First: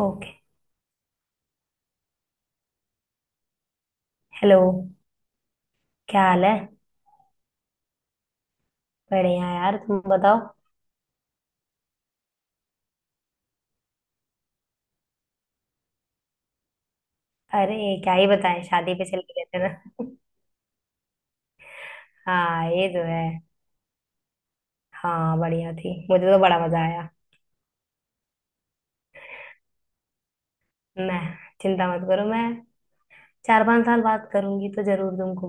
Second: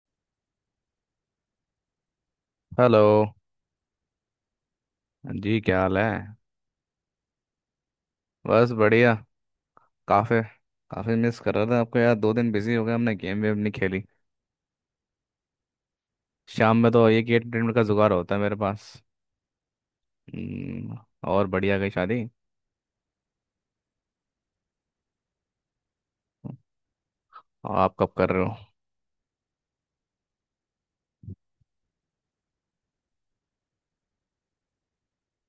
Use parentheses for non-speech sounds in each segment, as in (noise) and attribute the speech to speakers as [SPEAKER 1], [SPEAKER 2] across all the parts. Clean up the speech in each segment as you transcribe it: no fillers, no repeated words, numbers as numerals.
[SPEAKER 1] Okay.
[SPEAKER 2] Hello.
[SPEAKER 1] Hello.
[SPEAKER 2] जी, क्या हाल है।
[SPEAKER 1] क्या हाल है।
[SPEAKER 2] बस बढ़िया।
[SPEAKER 1] बढ़िया यार, तुम
[SPEAKER 2] काफ़ी
[SPEAKER 1] बताओ।
[SPEAKER 2] काफ़ी मिस कर रहा था आपको यार। दो दिन बिजी हो गए, हमने गेम वेम नहीं खेली। शाम में तो एक एंटरटेनमेंट
[SPEAKER 1] अरे,
[SPEAKER 2] का जुगाड़
[SPEAKER 1] क्या ही
[SPEAKER 2] होता है मेरे
[SPEAKER 1] बताएं,
[SPEAKER 2] पास।
[SPEAKER 1] शादी पे चले गए थे ना।
[SPEAKER 2] हम्म। और बढ़िया गई शादी।
[SPEAKER 1] हाँ ये तो है। हाँ बढ़िया थी, मुझे तो बड़ा मजा आया।
[SPEAKER 2] और आप कब कर रहे हो?
[SPEAKER 1] मैं? चिंता मत करो, मैं चार पांच साल बात करूंगी तो जरूर तुमको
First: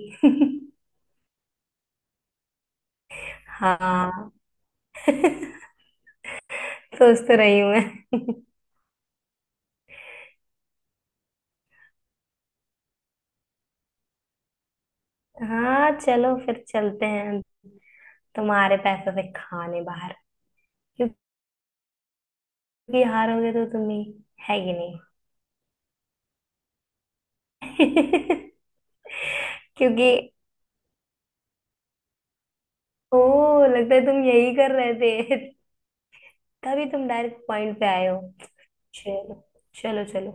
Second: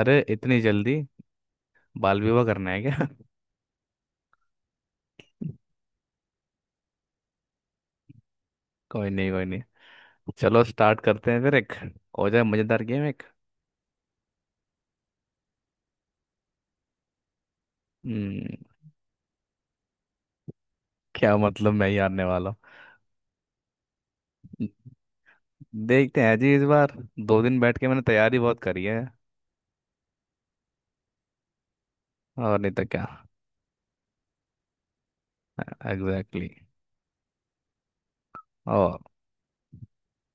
[SPEAKER 2] अरे
[SPEAKER 1] (laughs)
[SPEAKER 2] इतनी जल्दी! बाल विवाह करना है क्या (laughs)
[SPEAKER 1] हाँ। (laughs) सोच तो रही हूँ मैं।
[SPEAKER 2] कोई नहीं कोई नहीं। चलो स्टार्ट करते हैं फिर, एक हो जाए मज़ेदार गेम एक।
[SPEAKER 1] हाँ चलो फिर चलते हैं।
[SPEAKER 2] हम्म।
[SPEAKER 1] तुम्हारे पैसों से खाने बाहर। क्योंकि
[SPEAKER 2] क्या मतलब, मैं ही हारने वाला
[SPEAKER 1] हारोगे तो तुम ही। है
[SPEAKER 2] हूँ?
[SPEAKER 1] कि नहीं।
[SPEAKER 2] देखते हैं जी इस बार, दो दिन बैठ के मैंने तैयारी बहुत करी है।
[SPEAKER 1] (laughs) क्योंकि
[SPEAKER 2] और नहीं तो क्या।
[SPEAKER 1] ओह लगता है तुम यही कर रहे थे। (laughs)
[SPEAKER 2] एग्जैक्टली।
[SPEAKER 1] तभी तुम डायरेक्ट पॉइंट पे आए हो।
[SPEAKER 2] और।
[SPEAKER 1] चलो। चलो चलो।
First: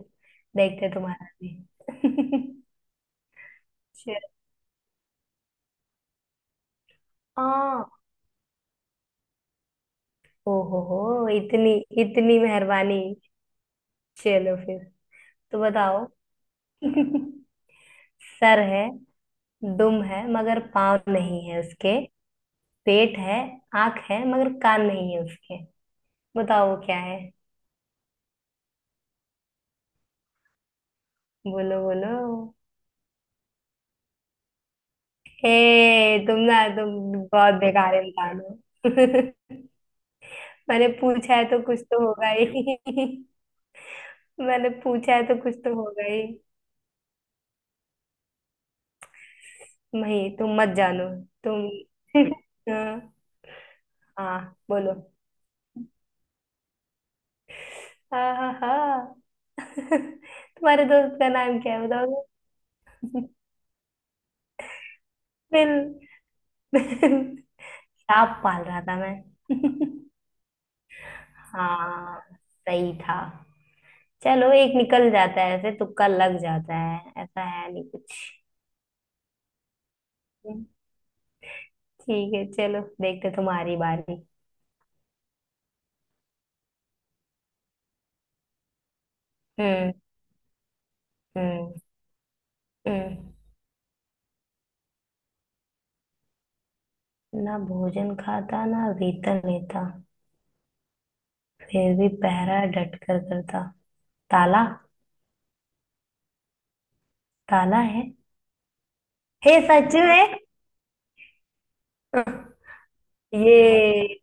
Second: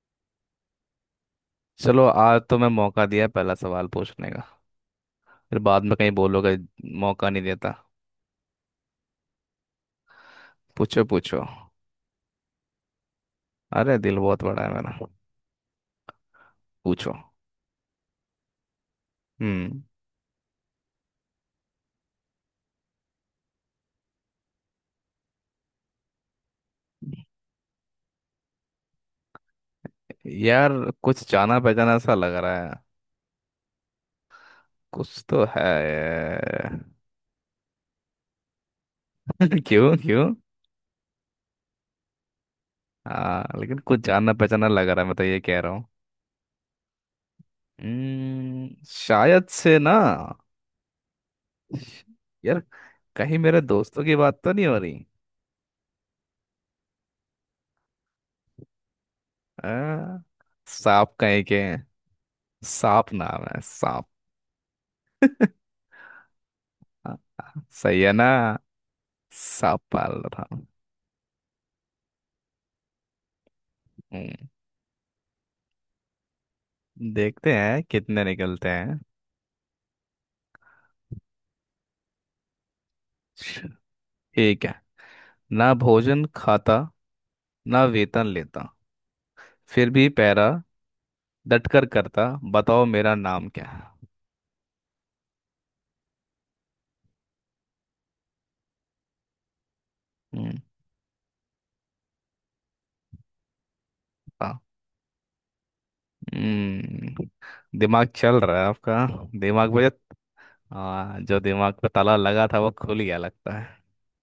[SPEAKER 1] देखते हैं तुम्हारा
[SPEAKER 2] चलो, आज
[SPEAKER 1] भी।
[SPEAKER 2] तो
[SPEAKER 1] (laughs)
[SPEAKER 2] मैं मौका दिया पहला सवाल
[SPEAKER 1] चलो।
[SPEAKER 2] पूछने का। फिर बाद में कहीं बोलोगे मौका नहीं देता।
[SPEAKER 1] हाँ। ओहो हो
[SPEAKER 2] पूछो
[SPEAKER 1] हो
[SPEAKER 2] पूछो।
[SPEAKER 1] इतनी इतनी मेहरबानी।
[SPEAKER 2] अरे दिल बहुत
[SPEAKER 1] चलो
[SPEAKER 2] बड़ा है
[SPEAKER 1] फिर,
[SPEAKER 2] मेरा।
[SPEAKER 1] तो बताओ।
[SPEAKER 2] पूछो।
[SPEAKER 1] (laughs) सर है,
[SPEAKER 2] हम्म।
[SPEAKER 1] दुम है मगर पाँव नहीं है उसके। पेट है, आंख है मगर कान नहीं है उसके। बताओ वो क्या है।
[SPEAKER 2] यार कुछ जाना
[SPEAKER 1] बोलो
[SPEAKER 2] पहचाना
[SPEAKER 1] बोलो।
[SPEAKER 2] सा लग रहा है, कुछ तो है।
[SPEAKER 1] ए तुम ना तुम बहुत बेकार इंसान हो।
[SPEAKER 2] (laughs)
[SPEAKER 1] (laughs)
[SPEAKER 2] क्यों क्यों?
[SPEAKER 1] मैंने पूछा है तो कुछ तो होगा ही। (laughs)
[SPEAKER 2] हाँ, लेकिन कुछ जाना पहचाना
[SPEAKER 1] मैंने
[SPEAKER 2] लग रहा है, मैं
[SPEAKER 1] पूछा
[SPEAKER 2] तो
[SPEAKER 1] है
[SPEAKER 2] ये
[SPEAKER 1] तो कुछ
[SPEAKER 2] कह रहा
[SPEAKER 1] तो
[SPEAKER 2] हूँ।
[SPEAKER 1] होगा ही।
[SPEAKER 2] शायद से ना।
[SPEAKER 1] नहीं, तुम मत जानो तुम। (laughs)
[SPEAKER 2] यार
[SPEAKER 1] हाँ।
[SPEAKER 2] कहीं मेरे दोस्तों की बात तो
[SPEAKER 1] हाँ,
[SPEAKER 2] नहीं हो रही।
[SPEAKER 1] बोलो। हाँ हाँ हाँ। (laughs)
[SPEAKER 2] आ,
[SPEAKER 1] तुम्हारे
[SPEAKER 2] सांप
[SPEAKER 1] दोस्त का
[SPEAKER 2] कहीं
[SPEAKER 1] नाम
[SPEAKER 2] के
[SPEAKER 1] क्या
[SPEAKER 2] हैं।
[SPEAKER 1] है, बताओगे।
[SPEAKER 2] सांप
[SPEAKER 1] (laughs)
[SPEAKER 2] नाम है सांप।
[SPEAKER 1] बिल।
[SPEAKER 2] हाँ,
[SPEAKER 1] बिल।
[SPEAKER 2] सही है ना।
[SPEAKER 1] सांप पाल रहा था मैं।
[SPEAKER 2] सांप
[SPEAKER 1] (laughs)
[SPEAKER 2] पाल रहा हूँ।
[SPEAKER 1] हाँ सही था।
[SPEAKER 2] हम्म।
[SPEAKER 1] चलो एक निकल जाता है ऐसे, तुक्का लग जाता है, ऐसा
[SPEAKER 2] देखते
[SPEAKER 1] है
[SPEAKER 2] हैं
[SPEAKER 1] नहीं कुछ।
[SPEAKER 2] कितने निकलते हैं।
[SPEAKER 1] ठीक है चलो, देखते तुम्हारी बारी।
[SPEAKER 2] ठीक है। ना भोजन खाता, ना वेतन लेता, फिर
[SPEAKER 1] हम्म।
[SPEAKER 2] भी पैरा
[SPEAKER 1] हम्म।
[SPEAKER 2] डटकर करता, बताओ मेरा
[SPEAKER 1] हम्म।
[SPEAKER 2] नाम क्या है।
[SPEAKER 1] ना भोजन खाता, ना वेतन लेता,
[SPEAKER 2] हम्म।
[SPEAKER 1] फिर भी पहरा डट कर करता।
[SPEAKER 2] हाँ।
[SPEAKER 1] ताला।
[SPEAKER 2] हम्म।
[SPEAKER 1] ताला है।
[SPEAKER 2] दिमाग चल रहा है आपका,
[SPEAKER 1] हे,
[SPEAKER 2] दिमाग पे।
[SPEAKER 1] सच में।
[SPEAKER 2] हाँ, जो दिमाग पे ताला लगा था वो खुल
[SPEAKER 1] (laughs)
[SPEAKER 2] गया लगता है।
[SPEAKER 1] ये,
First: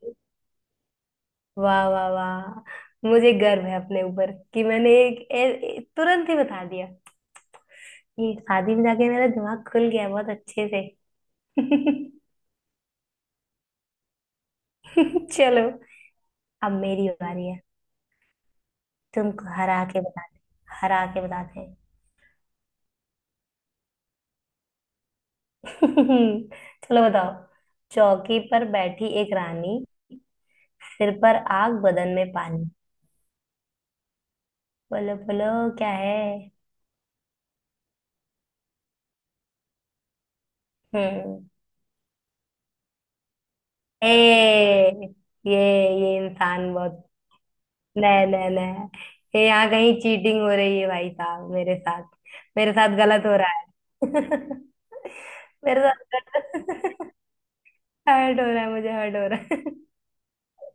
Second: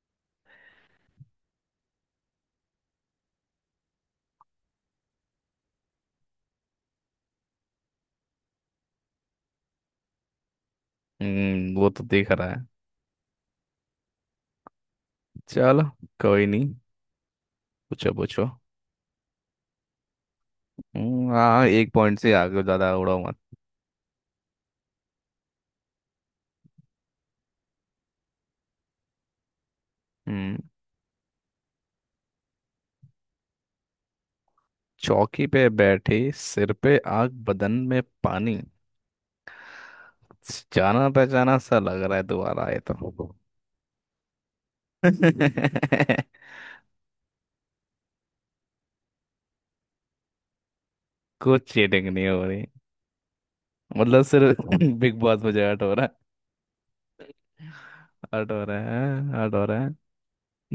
[SPEAKER 1] वाह वाह वाह, मुझे गर्व है अपने ऊपर कि मैंने तुरंत ही बता दिया। ये शादी में जाके मेरा दिमाग खुल गया बहुत अच्छे से।
[SPEAKER 2] हम्म, वो तो
[SPEAKER 1] (laughs)
[SPEAKER 2] दिख रहा है।
[SPEAKER 1] चलो।
[SPEAKER 2] चलो। कोई
[SPEAKER 1] अब
[SPEAKER 2] नहीं।
[SPEAKER 1] मेरी बारी है।
[SPEAKER 2] पूछो पूछो।
[SPEAKER 1] तुमको हरा के बताते हरा के
[SPEAKER 2] हम्म।
[SPEAKER 1] बताते
[SPEAKER 2] हाँ,
[SPEAKER 1] हैं।
[SPEAKER 2] एक पॉइंट से आगे ज्यादा उड़ो।
[SPEAKER 1] (laughs) चलो बताओ। चौकी पर बैठी एक रानी,
[SPEAKER 2] हम्म।
[SPEAKER 1] सिर पर आग बदन में पानी। बोलो
[SPEAKER 2] चौकी
[SPEAKER 1] बोलो।
[SPEAKER 2] पे
[SPEAKER 1] क्या है।
[SPEAKER 2] बैठी, सिर पे आग बदन में पानी, जाना
[SPEAKER 1] हम्म।
[SPEAKER 2] पहचाना सा लग रहा है दोबारा आए तो।
[SPEAKER 1] ए, ये ये
[SPEAKER 2] (laughs)
[SPEAKER 1] इंसान बहुत, नहीं नहीं नहीं, ये यहाँ कहीं चीटिंग हो रही है भाई साहब
[SPEAKER 2] कुछ
[SPEAKER 1] मेरे साथ।
[SPEAKER 2] चीटिंग नहीं हो रही।
[SPEAKER 1] मेरे साथ गलत हो रहा
[SPEAKER 2] मतलब
[SPEAKER 1] है।
[SPEAKER 2] सिर्फ
[SPEAKER 1] (laughs)
[SPEAKER 2] (laughs) बिग बॉस, मुझे
[SPEAKER 1] मेरे
[SPEAKER 2] हर्ट हो रहा है,
[SPEAKER 1] साथ गलत, हर्ट हो
[SPEAKER 2] हर्ट हो
[SPEAKER 1] रहा है।
[SPEAKER 2] रहा
[SPEAKER 1] मुझे हर्ट हो
[SPEAKER 2] है, हर्ट
[SPEAKER 1] रहा
[SPEAKER 2] हो
[SPEAKER 1] है।
[SPEAKER 2] रहा है।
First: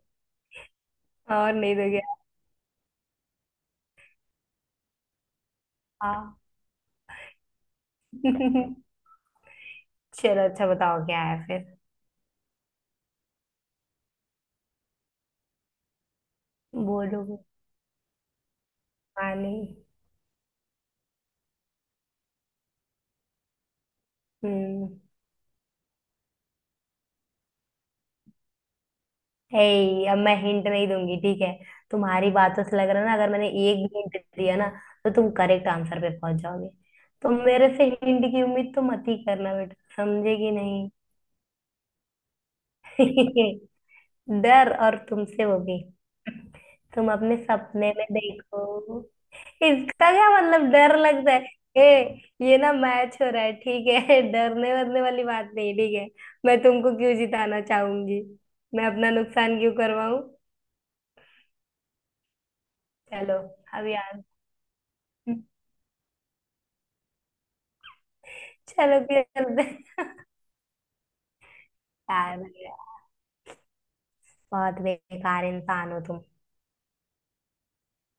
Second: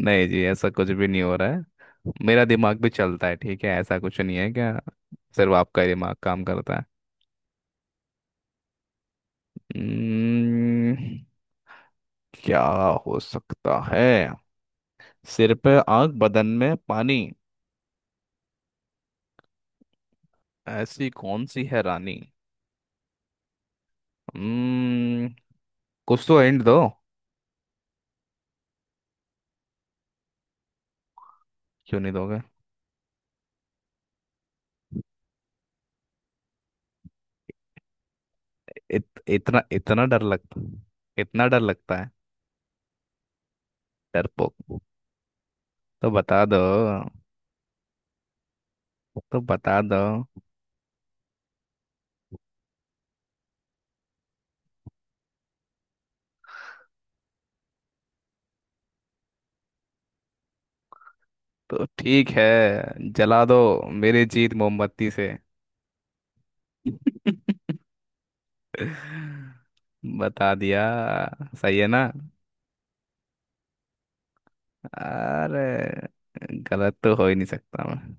[SPEAKER 2] नहीं जी, ऐसा कुछ भी नहीं
[SPEAKER 1] (laughs)
[SPEAKER 2] हो रहा
[SPEAKER 1] और
[SPEAKER 2] है,
[SPEAKER 1] नहीं तो क्या।
[SPEAKER 2] मेरा दिमाग भी चलता है, ठीक है। ऐसा कुछ नहीं है क्या, सिर्फ आपका ही दिमाग
[SPEAKER 1] हाँ।
[SPEAKER 2] काम करता है?
[SPEAKER 1] (laughs) चलो अच्छा
[SPEAKER 2] हम्म।
[SPEAKER 1] बताओ क्या है फिर।
[SPEAKER 2] क्या हो सकता है? सिर पे आग बदन में पानी,
[SPEAKER 1] बोलो। पानी।
[SPEAKER 2] ऐसी कौन सी है रानी?
[SPEAKER 1] हम्म।
[SPEAKER 2] हम्म। कुछ तो एंड दो।
[SPEAKER 1] हे, अब मैं हिंट नहीं दूंगी ठीक है।
[SPEAKER 2] क्यों नहीं
[SPEAKER 1] तुम्हारी
[SPEAKER 2] दोगे?
[SPEAKER 1] बातों से लग रहा है ना, अगर मैंने एक भी हिंट दिया ना तो तुम करेक्ट आंसर पे पहुंच जाओगे। तो मेरे से हिंट की उम्मीद तो मत ही
[SPEAKER 2] इत,
[SPEAKER 1] करना
[SPEAKER 2] इतना
[SPEAKER 1] बेटा,
[SPEAKER 2] इतना डर
[SPEAKER 1] समझे
[SPEAKER 2] लग
[SPEAKER 1] कि नहीं।
[SPEAKER 2] इतना डर लगता है।
[SPEAKER 1] (laughs) डर,
[SPEAKER 2] डरपोक,
[SPEAKER 1] और तुमसे, वो भी।
[SPEAKER 2] तो बता दो,
[SPEAKER 1] तुम अपने सपने में देखो।
[SPEAKER 2] तो बता दो।
[SPEAKER 1] इसका क्या मतलब डर लगता है। ए ये ना मैच हो रहा है ठीक है। (laughs) डरने वरने वाली बात नहीं ठीक है। मैं तुमको क्यों जिताना चाहूंगी, मैं अपना नुकसान क्यों करवाऊं।
[SPEAKER 2] तो ठीक है,
[SPEAKER 1] चलो।
[SPEAKER 2] जला दो
[SPEAKER 1] अब यार
[SPEAKER 2] मेरी जीत मोमबत्ती से।
[SPEAKER 1] चलो
[SPEAKER 2] (laughs)
[SPEAKER 1] खेलते हैं।
[SPEAKER 2] बता दिया, सही है ना?
[SPEAKER 1] यार भैया, बहुत बेकार इंसान हो तुम।
[SPEAKER 2] अरे गलत तो हो ही नहीं सकता मैं।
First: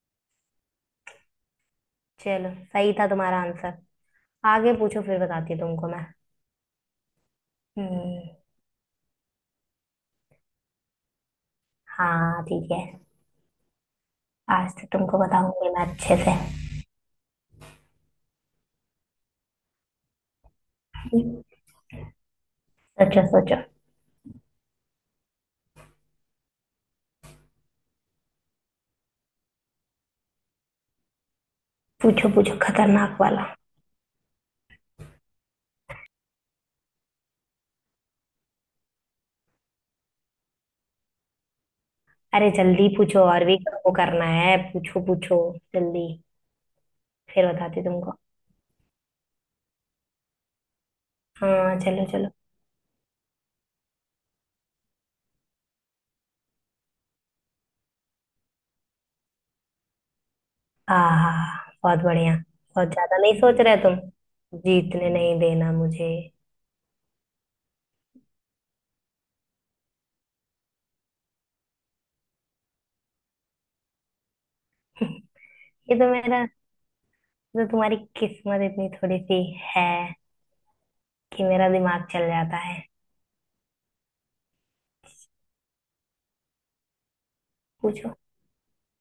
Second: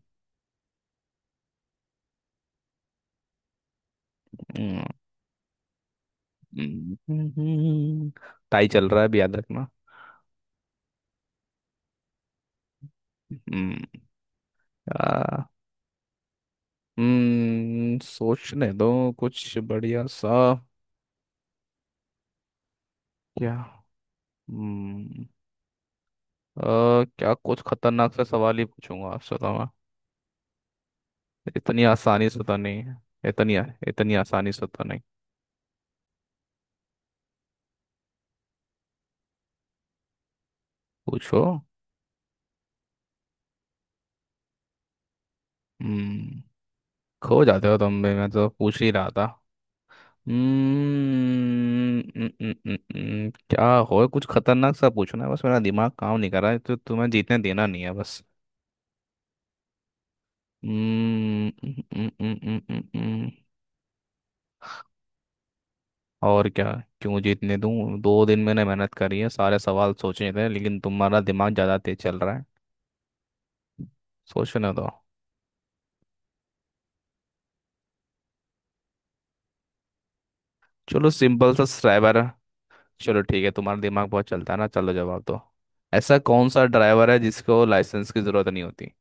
[SPEAKER 1] चलो सही था तुम्हारा आंसर। आगे
[SPEAKER 2] हम्म।
[SPEAKER 1] पूछो, फिर बताती हूँ तुमको मैं।
[SPEAKER 2] हम्म।
[SPEAKER 1] हम्म।
[SPEAKER 2] टाई चल रहा है भी याद रखना।
[SPEAKER 1] हाँ ठीक है। आज तो तुमको
[SPEAKER 2] हम्म।
[SPEAKER 1] बताऊंगी मैं अच्छे से।
[SPEAKER 2] हम्म, सोचने दो कुछ बढ़िया सा।
[SPEAKER 1] सोचो
[SPEAKER 2] क्या।
[SPEAKER 1] सोचो।
[SPEAKER 2] हम्म। अ, क्या कुछ खतरनाक सा सवाल ही पूछूंगा आपसे तो मैं, इतनी आसानी
[SPEAKER 1] पूछो
[SPEAKER 2] से तो
[SPEAKER 1] पूछो
[SPEAKER 2] नहीं है।
[SPEAKER 1] खतरनाक वाला।
[SPEAKER 2] इतनी इतनी आसानी से तो नहीं। पूछो।
[SPEAKER 1] अरे जल्दी पूछो और भी। वो करना है, पूछो पूछो। जल्दी।
[SPEAKER 2] हम्म। खो
[SPEAKER 1] फिर
[SPEAKER 2] जाते हो
[SPEAKER 1] बताती हूँ
[SPEAKER 2] तुम भी,
[SPEAKER 1] तुमको।
[SPEAKER 2] मैं तो पूछ ही रहा था।
[SPEAKER 1] हाँ
[SPEAKER 2] हम्म।
[SPEAKER 1] चलो चलो।
[SPEAKER 2] क्या हो, कुछ खतरनाक सा पूछना है बस, मेरा दिमाग काम नहीं कर रहा है तो तुम्हें जीतने देना नहीं है बस। हम्म।
[SPEAKER 1] हाँ, बहुत बढ़िया, बहुत ज्यादा नहीं सोच रहे तुम। जीतने नहीं देना मुझे।
[SPEAKER 2] और क्या। क्यों जीतने दूं, दो दिन मैंने मेहनत करी है सारे सवाल सोचे थे, लेकिन तुम्हारा दिमाग ज़्यादा तेज चल रहा है। सोचने दो।
[SPEAKER 1] ये, तो मेरा तो तुम्हारी किस्मत इतनी थोड़ी सी है
[SPEAKER 2] चलो
[SPEAKER 1] कि
[SPEAKER 2] सिंपल सा
[SPEAKER 1] मेरा दिमाग
[SPEAKER 2] ड्राइवर।
[SPEAKER 1] चल जाता है।
[SPEAKER 2] चलो ठीक है, तुम्हारा दिमाग बहुत चलता है ना, चलो जवाब दो। ऐसा कौन सा ड्राइवर है जिसको लाइसेंस
[SPEAKER 1] पूछो।
[SPEAKER 2] की ज़रूरत नहीं होती?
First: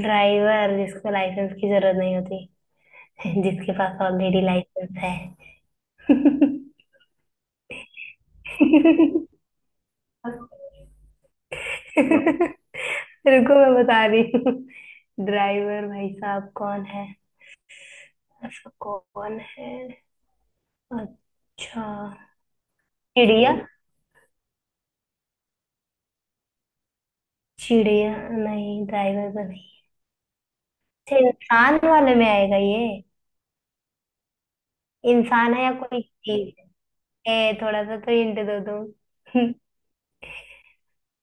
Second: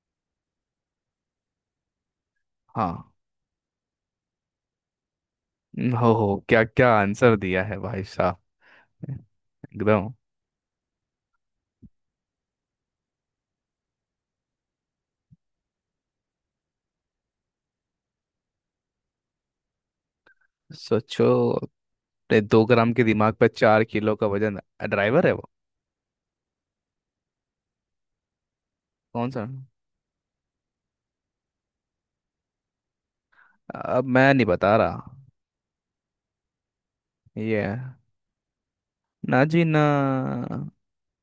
[SPEAKER 1] ड्राइवर जिसको लाइसेंस की जरूरत नहीं होती।
[SPEAKER 2] हाँ।
[SPEAKER 1] जिसके पास ऑलरेडी लाइसेंस है।
[SPEAKER 2] हो,
[SPEAKER 1] (laughs)
[SPEAKER 2] क्या क्या आंसर दिया है भाई साहब ने। एकदम।
[SPEAKER 1] रुको मैं बता रही हूँ। ड्राइवर भाई साहब कौन है, ऐसा कौन है।
[SPEAKER 2] सोचो
[SPEAKER 1] अच्छा।
[SPEAKER 2] अपने दो ग्राम के दिमाग पर
[SPEAKER 1] चिड़िया।
[SPEAKER 2] चार किलो का वजन। ड्राइवर है वो।
[SPEAKER 1] चिड़िया नहीं ड्राइवर
[SPEAKER 2] कौन सा?
[SPEAKER 1] तो नहीं। अच्छा, इंसान वाले में आएगा ये।
[SPEAKER 2] अब मैं नहीं बता रहा।
[SPEAKER 1] इंसान है या कोई चीज है। ए,
[SPEAKER 2] ये
[SPEAKER 1] थोड़ा
[SPEAKER 2] है।
[SPEAKER 1] सा तो हिंट दो
[SPEAKER 2] ना
[SPEAKER 1] तुम।
[SPEAKER 2] जी ना।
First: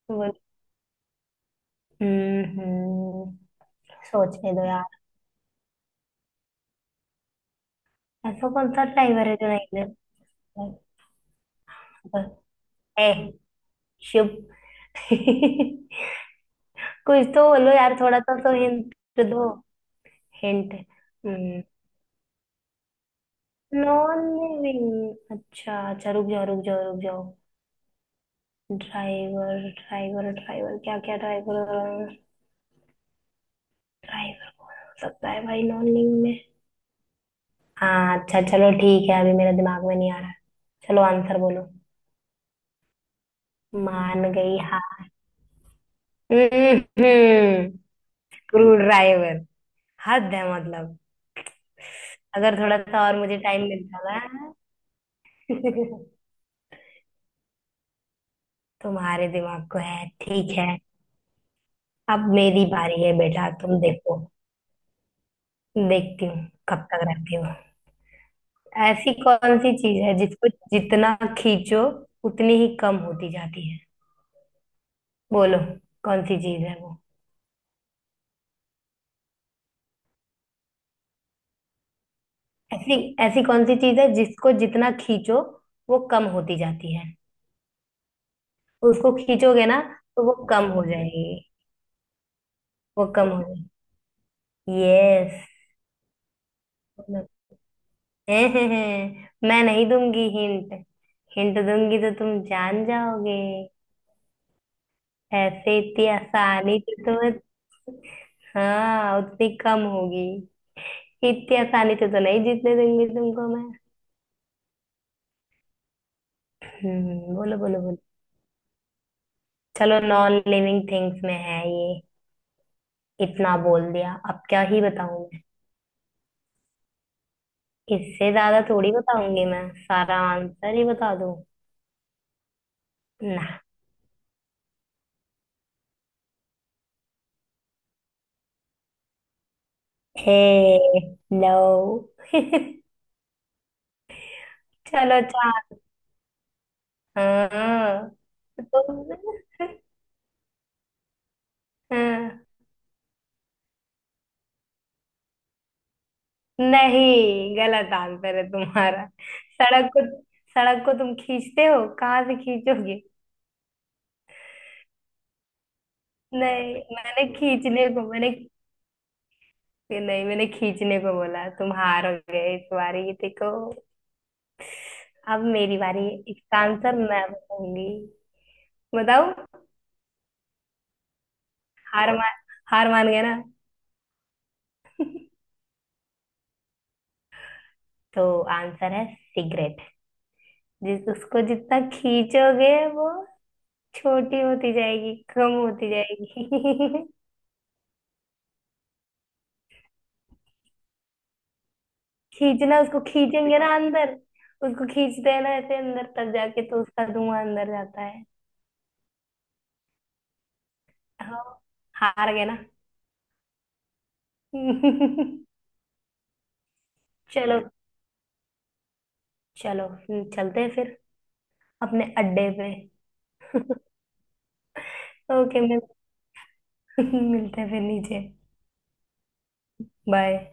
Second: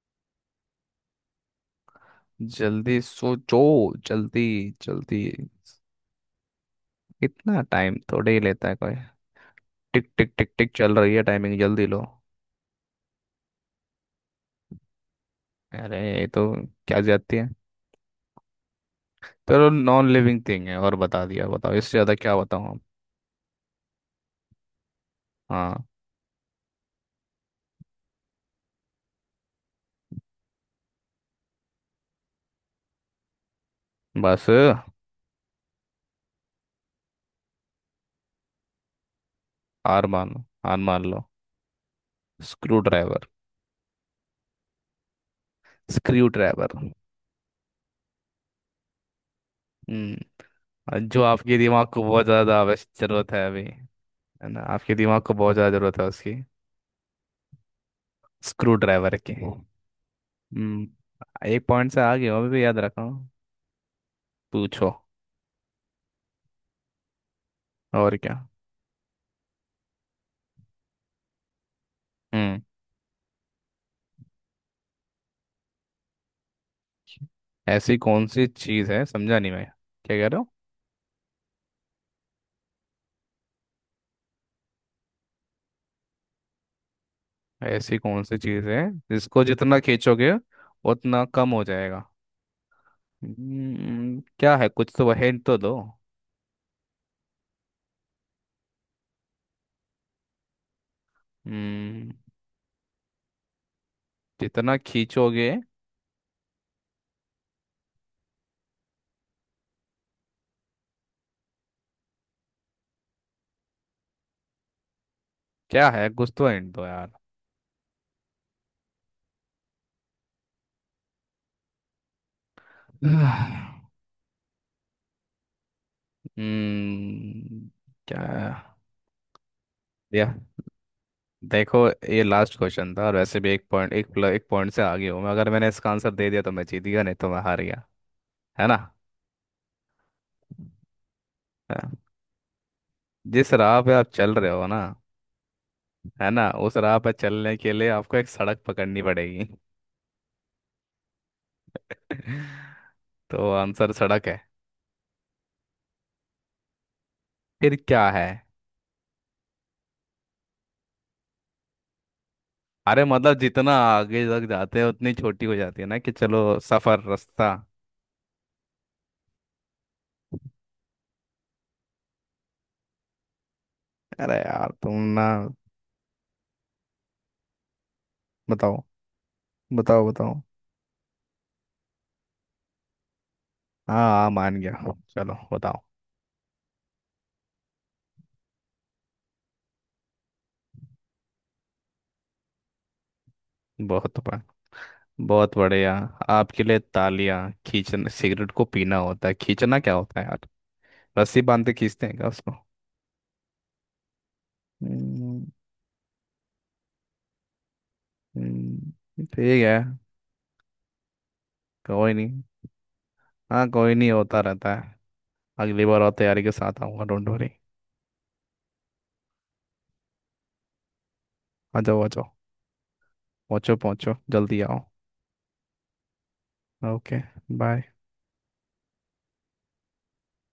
[SPEAKER 1] (laughs) बोल। हम्म।
[SPEAKER 2] जल्दी सोचो। जल्दी।
[SPEAKER 1] सोचने दो यार।
[SPEAKER 2] जल्दी, कितना टाइम थोड़े ही
[SPEAKER 1] ऐसा
[SPEAKER 2] लेता
[SPEAKER 1] कौन
[SPEAKER 2] है
[SPEAKER 1] सा
[SPEAKER 2] कोई।
[SPEAKER 1] ड्राइवर है जो नहीं दे
[SPEAKER 2] टिक टिक टिक टिक चल रही है टाइमिंग, जल्दी लो।
[SPEAKER 1] सकता? ए। शिव। (laughs)
[SPEAKER 2] अरे ये तो, क्या
[SPEAKER 1] कुछ
[SPEAKER 2] जाती
[SPEAKER 1] तो
[SPEAKER 2] है।
[SPEAKER 1] बोलो यार, थोड़ा सा तो हिंट दो।
[SPEAKER 2] चलो, नॉन लिविंग थिंग
[SPEAKER 1] हिंट,
[SPEAKER 2] है और बता दिया, बताओ इससे ज्यादा क्या बताऊं अब।
[SPEAKER 1] नॉन लिविंग, अच्छा
[SPEAKER 2] हाँ
[SPEAKER 1] अच्छा रुक जाओ रुक जाओ रुक जाओ। ड्राइवर ड्राइवर ड्राइवर, क्या क्या ड्राइवर,
[SPEAKER 2] बस।
[SPEAKER 1] ड्राइवर कौन हो सकता है भाई नॉन लिविंग में। हाँ अच्छा चलो ठीक है, अभी मेरे दिमाग में
[SPEAKER 2] हार
[SPEAKER 1] नहीं आ रहा है।
[SPEAKER 2] मानो, हार
[SPEAKER 1] चलो
[SPEAKER 2] मान लो।
[SPEAKER 1] आंसर बोलो।
[SPEAKER 2] Screwdriver.
[SPEAKER 1] मान गई, हाँ।
[SPEAKER 2] Screwdriver.
[SPEAKER 1] Screwdriver. हद
[SPEAKER 2] हम्म।
[SPEAKER 1] है मतलब।
[SPEAKER 2] और जो आपके दिमाग को बहुत ज्यादा
[SPEAKER 1] अगर थोड़ा
[SPEAKER 2] आवश्यक
[SPEAKER 1] सा और
[SPEAKER 2] जरूरत
[SPEAKER 1] मुझे
[SPEAKER 2] है अभी
[SPEAKER 1] टाइम
[SPEAKER 2] है
[SPEAKER 1] मिलता ना।
[SPEAKER 2] ना, आपके दिमाग को बहुत ज्यादा जरूरत
[SPEAKER 1] (laughs)
[SPEAKER 2] है उसकी, स्क्रू ड्राइवर
[SPEAKER 1] तुम्हारे
[SPEAKER 2] की।
[SPEAKER 1] दिमाग को है ठीक है।
[SPEAKER 2] हम्म, एक पॉइंट से
[SPEAKER 1] अब
[SPEAKER 2] आगे हो अभी भी,
[SPEAKER 1] मेरी
[SPEAKER 2] याद रखा
[SPEAKER 1] बारी है
[SPEAKER 2] हूँ।
[SPEAKER 1] बेटा, तुम देखो।
[SPEAKER 2] पूछो।
[SPEAKER 1] देखती हूँ कब तक रहती हो।
[SPEAKER 2] और क्या।
[SPEAKER 1] ऐसी कौन सी चीज है जिसको जितना खींचो, उतनी
[SPEAKER 2] हम्म।
[SPEAKER 1] ही कम होती जाती है। बोलो, कौन सी चीज है वो।
[SPEAKER 2] ऐसी कौन सी चीज है, समझा नहीं मैं, क्या कह रहे हो?
[SPEAKER 1] ऐसी ऐसी कौन सी चीज है जिसको जितना खींचो वो कम होती जाती है।
[SPEAKER 2] ऐसी कौन सी चीज है
[SPEAKER 1] उसको
[SPEAKER 2] जिसको
[SPEAKER 1] खींचोगे
[SPEAKER 2] जितना
[SPEAKER 1] ना तो
[SPEAKER 2] खींचोगे
[SPEAKER 1] वो कम हो
[SPEAKER 2] उतना
[SPEAKER 1] जाएगी।
[SPEAKER 2] कम हो जाएगा?
[SPEAKER 1] वो कम हो जाएगी।
[SPEAKER 2] हम्म, क्या है, कुछ तो
[SPEAKER 1] यस।
[SPEAKER 2] हिंट तो दो।
[SPEAKER 1] मैं नहीं दूंगी हिंट, हिंट दूंगी तो
[SPEAKER 2] हम्म।
[SPEAKER 1] तुम जान जाओगे।
[SPEAKER 2] जितना खींचोगे।
[SPEAKER 1] ऐसे इतनी आसानी से तुम्हें, हाँ उतनी कम होगी, इतनी आसानी से तो नहीं जीतने दूंगी तुमको मैं।
[SPEAKER 2] क्या है, कुछ तो हिंट दो यार।
[SPEAKER 1] बोलो बोलो बोलो। चलो, नॉन लिविंग थिंग्स में है ये। इतना
[SPEAKER 2] (sighs)
[SPEAKER 1] बोल दिया अब क्या ही बताऊं,
[SPEAKER 2] हम्म। क्या
[SPEAKER 1] इससे
[SPEAKER 2] है?
[SPEAKER 1] ज्यादा थोड़ी बताऊंगी मैं, सारा
[SPEAKER 2] या
[SPEAKER 1] आंसर ही बता दूं।
[SPEAKER 2] देखो, ये लास्ट क्वेश्चन था, और वैसे
[SPEAKER 1] ना।
[SPEAKER 2] भी एक पॉइंट, एक पॉइंट से आगे हूँ मैं, अगर मैंने इसका आंसर दे दिया तो मैं जीत गया, नहीं तो मैं हार गया, है ना।
[SPEAKER 1] ए।
[SPEAKER 2] हाँ।
[SPEAKER 1] लो। (laughs)
[SPEAKER 2] जिस राह पे आप चल रहे हो ना,
[SPEAKER 1] चलो चार।
[SPEAKER 2] है ना, उस राह पे चलने के लिए
[SPEAKER 1] हाँ।
[SPEAKER 2] आपको एक सड़क पकड़नी
[SPEAKER 1] तुम।
[SPEAKER 2] पड़ेगी।
[SPEAKER 1] (laughs) हाँ,
[SPEAKER 2] (laughs) तो आंसर सड़क है।
[SPEAKER 1] नहीं
[SPEAKER 2] फिर
[SPEAKER 1] गलत
[SPEAKER 2] क्या है?
[SPEAKER 1] आंसर है तुम्हारा। सड़क को, सड़क को तुम खींचते हो कहाँ से खींचोगे।
[SPEAKER 2] अरे मतलब जितना आगे तक जाते हैं उतनी छोटी हो जाती है ना, कि चलो
[SPEAKER 1] नहीं
[SPEAKER 2] सफर,
[SPEAKER 1] मैंने
[SPEAKER 2] रास्ता।
[SPEAKER 1] खींचने को मैंने नहीं मैंने खींचने को बोला, तुम हार गए इस बारी, देखो।
[SPEAKER 2] अरे यार तुम ना।
[SPEAKER 1] अब मेरी बारी है। इसका आंसर मैं बताऊंगी।
[SPEAKER 2] बताओ
[SPEAKER 1] बताओ।
[SPEAKER 2] बताओ बताओ।
[SPEAKER 1] हार मान हार मान गए ना।
[SPEAKER 2] हाँ हाँ, मान गया। चलो बताओ।
[SPEAKER 1] तो आंसर है सिगरेट। जिस उसको जितना खींचोगे वो
[SPEAKER 2] बहुत,
[SPEAKER 1] छोटी होती जाएगी, कम
[SPEAKER 2] बहुत
[SPEAKER 1] होती
[SPEAKER 2] बढ़िया। आपके लिए
[SPEAKER 1] जाएगी। (laughs)
[SPEAKER 2] तालियां। खींचना सिगरेट को पीना होता है, खींचना क्या होता है यार? रस्सी बांध के खींचते हैं क्या उसको?
[SPEAKER 1] खींचना, उसको खींचेंगे ना अंदर, उसको खींचते हैं
[SPEAKER 2] हम्म।
[SPEAKER 1] ना ऐसे अंदर तक जाके, तो उसका धुआं अंदर जाता है।
[SPEAKER 2] हम्म। ठीक है।
[SPEAKER 1] हाँ।
[SPEAKER 2] कोई
[SPEAKER 1] हार
[SPEAKER 2] नहीं।
[SPEAKER 1] गए ना।
[SPEAKER 2] हाँ कोई नहीं, होता रहता है।
[SPEAKER 1] (laughs)
[SPEAKER 2] अगली बार और तैयारी के साथ आऊंगा, डोंट वरी।
[SPEAKER 1] चलो चलो। चलते हैं फिर
[SPEAKER 2] आ जाओ आ
[SPEAKER 1] अपने
[SPEAKER 2] जाओ।
[SPEAKER 1] अड्डे पे।
[SPEAKER 2] पहुँचो पहुँचो, जल्दी आओ।
[SPEAKER 1] ओके मिल। (laughs)
[SPEAKER 2] ओके
[SPEAKER 1] मिलते हैं फिर
[SPEAKER 2] बाय।
[SPEAKER 1] नीचे। बाय।